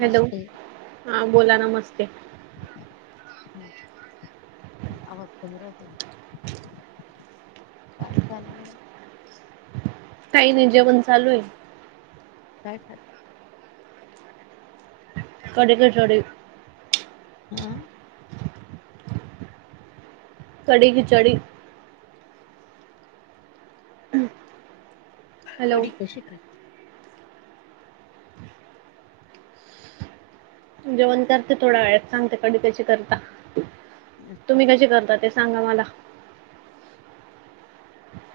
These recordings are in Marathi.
हॅलो, हा बोला नमस्ते! हम् आवाज कमी राहूदे. काय चाललंय? काही नाही जेवण चालू आहे. काय खात कडी कचोडी. आ. कडी खिचडी. हॅलो कडी कशी खात जेवण करते थोड्या वेळ्यात सांगते कडी कशी करता, असं तुम्ही कशी करता ते सांगा मला.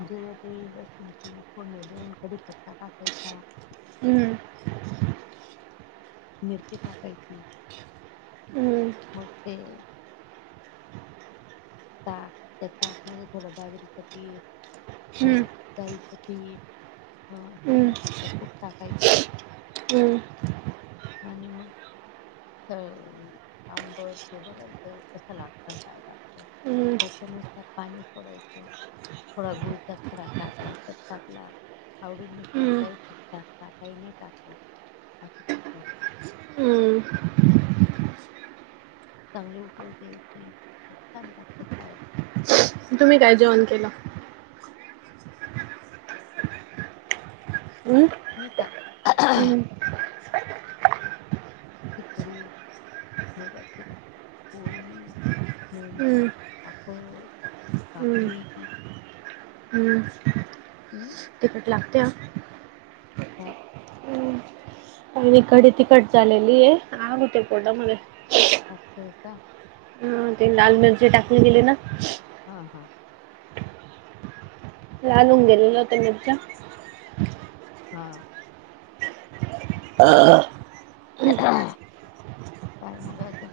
जिर ते लसून ती फोडनी देऊन कडीपत्ता टाकायचा. हम्. मिरची टाकायची, हम्म मग ते ताक त्या ताकमध्ये थोडं बाजरीच पीठ हा हम्म डाळीचं पीठ हा हम्म शेंगदाण्याचा कुठ टाकायचं. हं. आणि मग आंबट ते बघायचं. हम्म त्याच्यानुसार पाणी थोड येतं थोड गुळचा खडा टाकला तर टाकला आवडीनुसार हम्म काही जन टाकतात काही नाही टाकत असत हम चांगली उकळून द्यायची खुप छान लागते काय तुम्ही काय जॉईन केला हम् मी का खिचडी मुगाची पोळी, हम्म लोणच, पापड काकडी हम अम तिकट लागत्या हा हम्म ही कडी तिखट झालेलीये आ होते पोटामध्ये [inaudible] का हा ते लाल मिरची टाकून गेली ना हा हा लालून गेलेल ते मिरच्या हा [unintelligible] काय मगाचं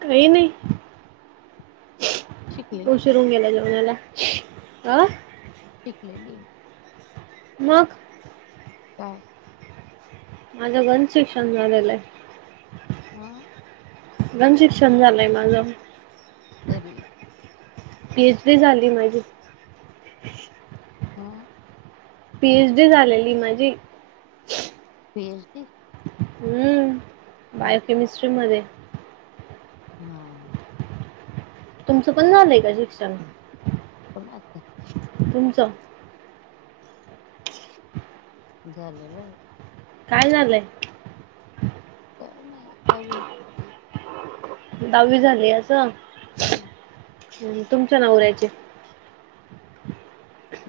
काही नाही शिकलेली का उशीर होऊन गेला जेवणाला आ टिकलेली मग काय माझं [inaudible] शिक्षण झालेलं आहे आ [inaudible] शिक्षण झालंय माझं तरी पी. एच. डी झाली माझी आ पी. एच. डी झालेली माझी पी. एच. डी हम्म बापरे बायोकेमिस्ट्री मध्ये हा तुमचं पण झालंय का शिक्षण कुनाच तुमचं झालेलं आहे काय झालंय काय नाही दहावी दहावी झाली असं‌. हा‌ हम्म तुमच्या नवऱ्याची.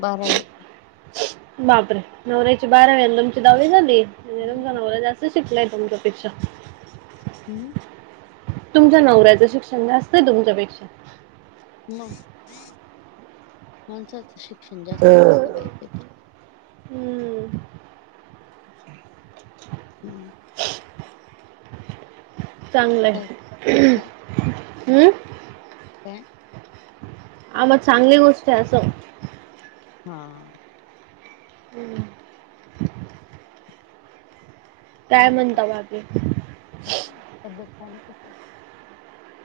बारावी. बापरे नवऱ्याची बारावी आणि तुमची दहावी झाली [unintelligible] हम्म नवरा जा शिकलंय तुमच्यापेक्षा. हम्म. तुमच्या नवऱ्याचं शिक्षण जास्त आहे तुमच्यापेक्षा. मग माणसाचं शिक्षण जास्तच असतं बाई पे हम्म हम्. चांगलं काय आहे हं, हम्म. काय? आ मग चांगली गोष्ट आहे असं. हा. हम्. काय मग?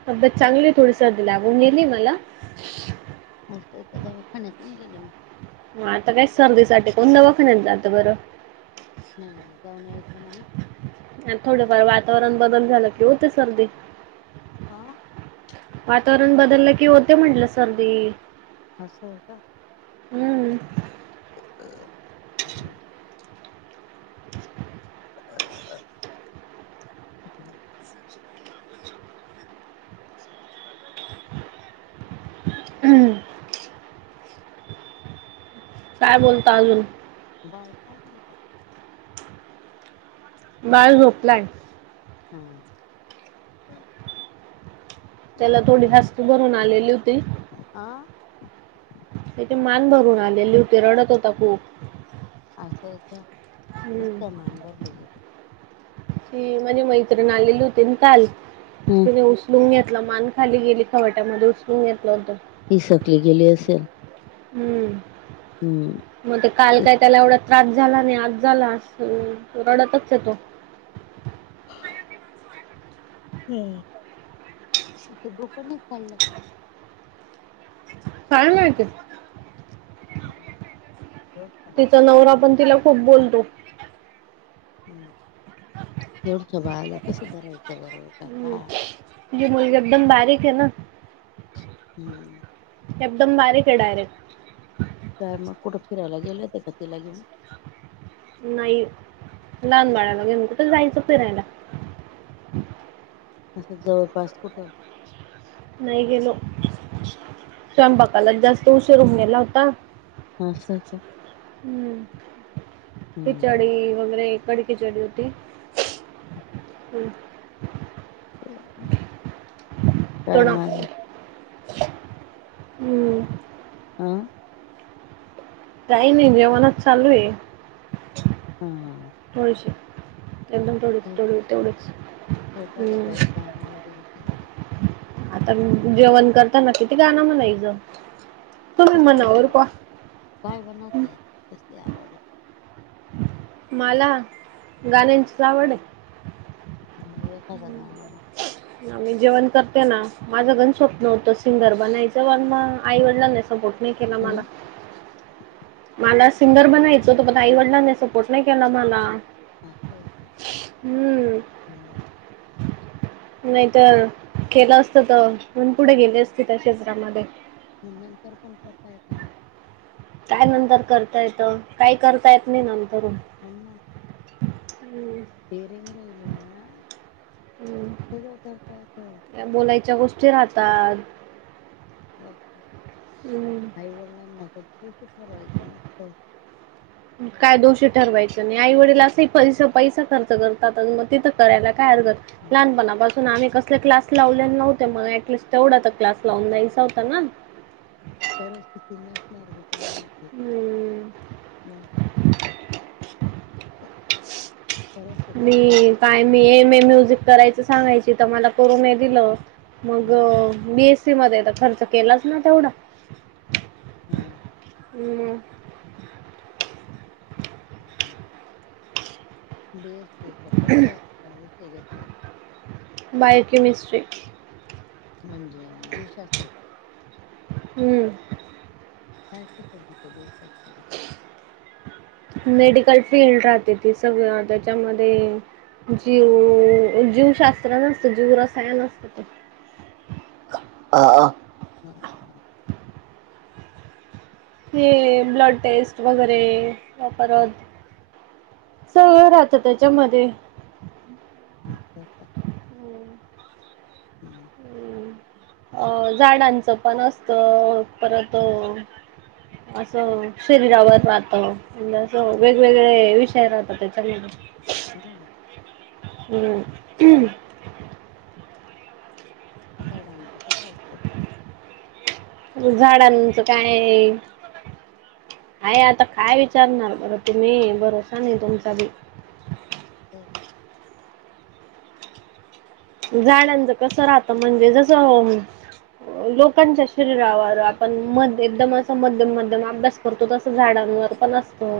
तब्येत चांगली थोडी सर्दी लागून गेली मला. अ [unintelligible] दवाखान्यात नाही गेली मग. ह आता काय सरदीसाठी कोण दवाखान्याला जात बरं. नाही ना जाऊन यायचं ना मग. थोडफार वातावरण बदल झालं कि हो ते सर्दी. आ. वातावरण बदललं कि होते म्हटलं सर्दी. अस हाय का? हम्म [inaudible] [unintelligible] हम्म. काय बोलता अजून. बाळ काय करितो. बाळ झोपलाय. हा. त्याला झोपलं थोडी काय आता? हास्ती भरून आलेली होती. आ? त्याची मान भरून आलेली होती रडत होता खूप. अस हाय का? कसं काय हम्म मान भरलेली ते. ती माझी मैत्रिण आलेली होती ना काल हम्म तीन उ उचलून घेतल मान खाली गेली खवट्यामध्ये उचलून घेतलं होतं. ती शेवटी गेली असल. हम्म. हम्. मग ते काल काय त्याला एवढा त्रास झाला नाही आज झाला [unintelligible] रडतच आहे तो. हम्, तिच डोक नाही चाललं का? काय माहिती. हम, ठेव फोन. तिचा नवरा पण तिला खूप बोलतो. हम्म एवढसं बाळाला कसं धरायचं बर काका. जी मुल एकदम बारीकय ना. [inaudible] हम्म. एकदम बारीकय डायरेक्. तर मग, कुठं फिरायला गेले होते का, तिला घेऊन? नाही. लहान बाळायला घेऊन, कुठं जायचं फिरायला? असं, जवळपास कुठं? नाही गेलो. स्वयंपाकालाच जास्त उशीर व्हायला होता. असं आहे का हम्म. तेच हम्म डी वगैरे कड कीचडी होती. [unintelligible] काय थोडा, माझ हम्म. अ. काही नाही जेवणच चालूय. हा [unintelligible] एकदम थोडं- थोडं तेवढंच. हं. गान वगैरे ते केलं का? आता जेवण करताना, किती, गानं म्हणायज? कसली आकड? काय बनवताय? कसली आवडये? माला? हं? गाण्यांचीच आवडय. [unintelligible] हम्म. गाणं मग न मी जेवण करते ना. माझं पण स्वप्न होतं, सिंगर बनायचं. पण म आई- वडीलानी, सपोर्ट नाही केला मला. हं मला सिंगर बनायचं होतं. पण, आई-वडिलांनी सपोर्ट नाही केला मला. असं आहे का हम. हम्म नाही त, केलं असत त [unintelligible] पुढे गेले असते, त्या क्षेत्रामध्ये. मग नंतर पण करता येतं, ना. काय नंतर करता येतं? काय करता येत नाही, नंतरून. अन् मग. हम्म. डेरिंग राहिली ना अम्म. सगळं करता येतं. त्या बोलायच्या, गोष्टी राहतात. बर, का? हम्म आई-वडिलांना कधी दोषी ठरवायचं नसतं. काय दोषी ठरवायचं नाही. आई- वडील असही, पैसं-पैसं खर्च करतात. मग तिथं करायला काय हरकतय. हं. लहानपणापासून आम्ही, कस क्लास लावलेले नव्हते. मग ऍटलिस्ट तेवढा त क्लास, लावून द्यायचा होता ना. परिस्थिती नसणार बिचाऱ्यांची. हम्म म. परिस्थिती प्रभू मी, काय मी एम ए म्युझिक करायच सांगायची तर, मला करून दिलं. मग बी एस सी मध्ये आता खर्च केलाच ना तेवढा. हा. मग. हं, हं. बी एस सीचा, कोणता? विषय घेतला. Bio - chemistry. म्हणजे जीवशास्त्र. हम्मं. कायं शिकवतांत ते जीवशास्त्रामध्ये? मेडिकल फील्ड राहते ती सगळं त्यांच्यामध्ये जीव जीवशास्त्र नसतं जीव रसायंन असतं ते हं आं हां हां हे ब्लड टेस्ट वगैरें मंग परंत सगळं राहतं त्यांच्यामध्ये अच्छा अच्छा हम्मं अं झाडांचं पणं असतं परंत असं शरीरावर राहतं. असं वेगवेगळे विषय राहतांत त्यांच्या मध्यें अजूंन हम्मं झाडांचं कसं असतं झाडांचं कायं आहेय आंता कायं विचारणांर बरं तुम्हीं भरोसा नाहीं तुमचा भी बोलं झाडांचं कसं राहतं म्हणजे जसं लोकांच्या शरीरावर आपणं मं एकदंम असं मध्यंम मध्यंम अभ्यास करतो तसं झाडांवर पणं असतो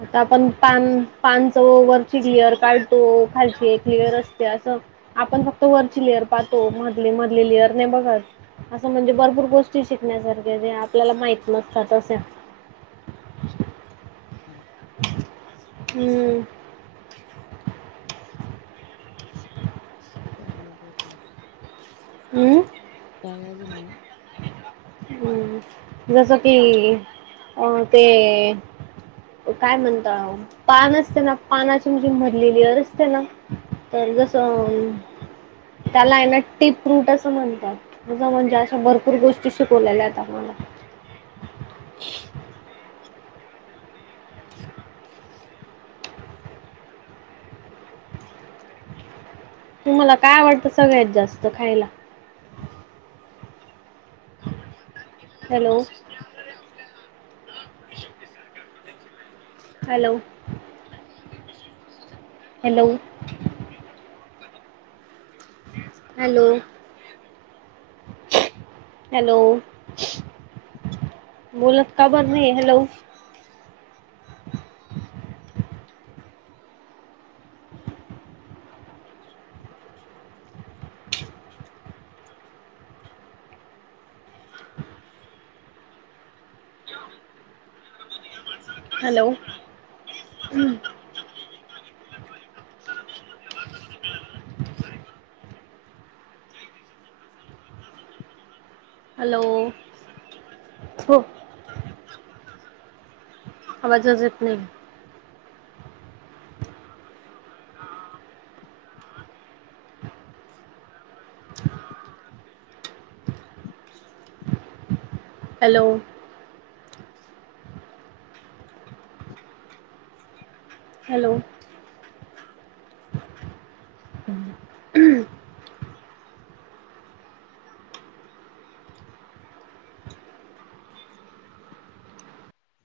आंता आपणं पानं पानचं वरची क्लिअर काढतो खालची क्लिअर असते असं आपणं फक्तं वरची लेयर पाहतो मधले मधले लेअर नाहीं बघतं असं म्हणजे भरंपूर गोष्टी शिकण्यांसारख्या जे आपल्याला माहित नसताते जश्या हां हम्मं कायं माहिती नाहीं हम्मं बायां जमंवा हम्मं जसं की अं ते कायं म्हणतां पानं असते नां पानांची म्हणजे मधली जी लेअर असते नां तरं जसं त्यांला आहे नां टीप रूंट असं म्हणतांत तझं म्हणजे अश्या भरंपूर गोष्टी ते शीकवल्यां जातात आपल्याला तुम्हांला कायं आवडतं सगळ्यांत जास्तं खांयला [unintelligible] hello [unintelligible] hello hello hello hello ह [unintelligible] बोलतं कां बरं नाहीं हॅलो हॅलो हंम [unintelligible] हॅलो हो आवांज येतं नाहीं [unintelligible] [unintelligible] हॅलो हॅलो हं [unintelligible] [unintelligible]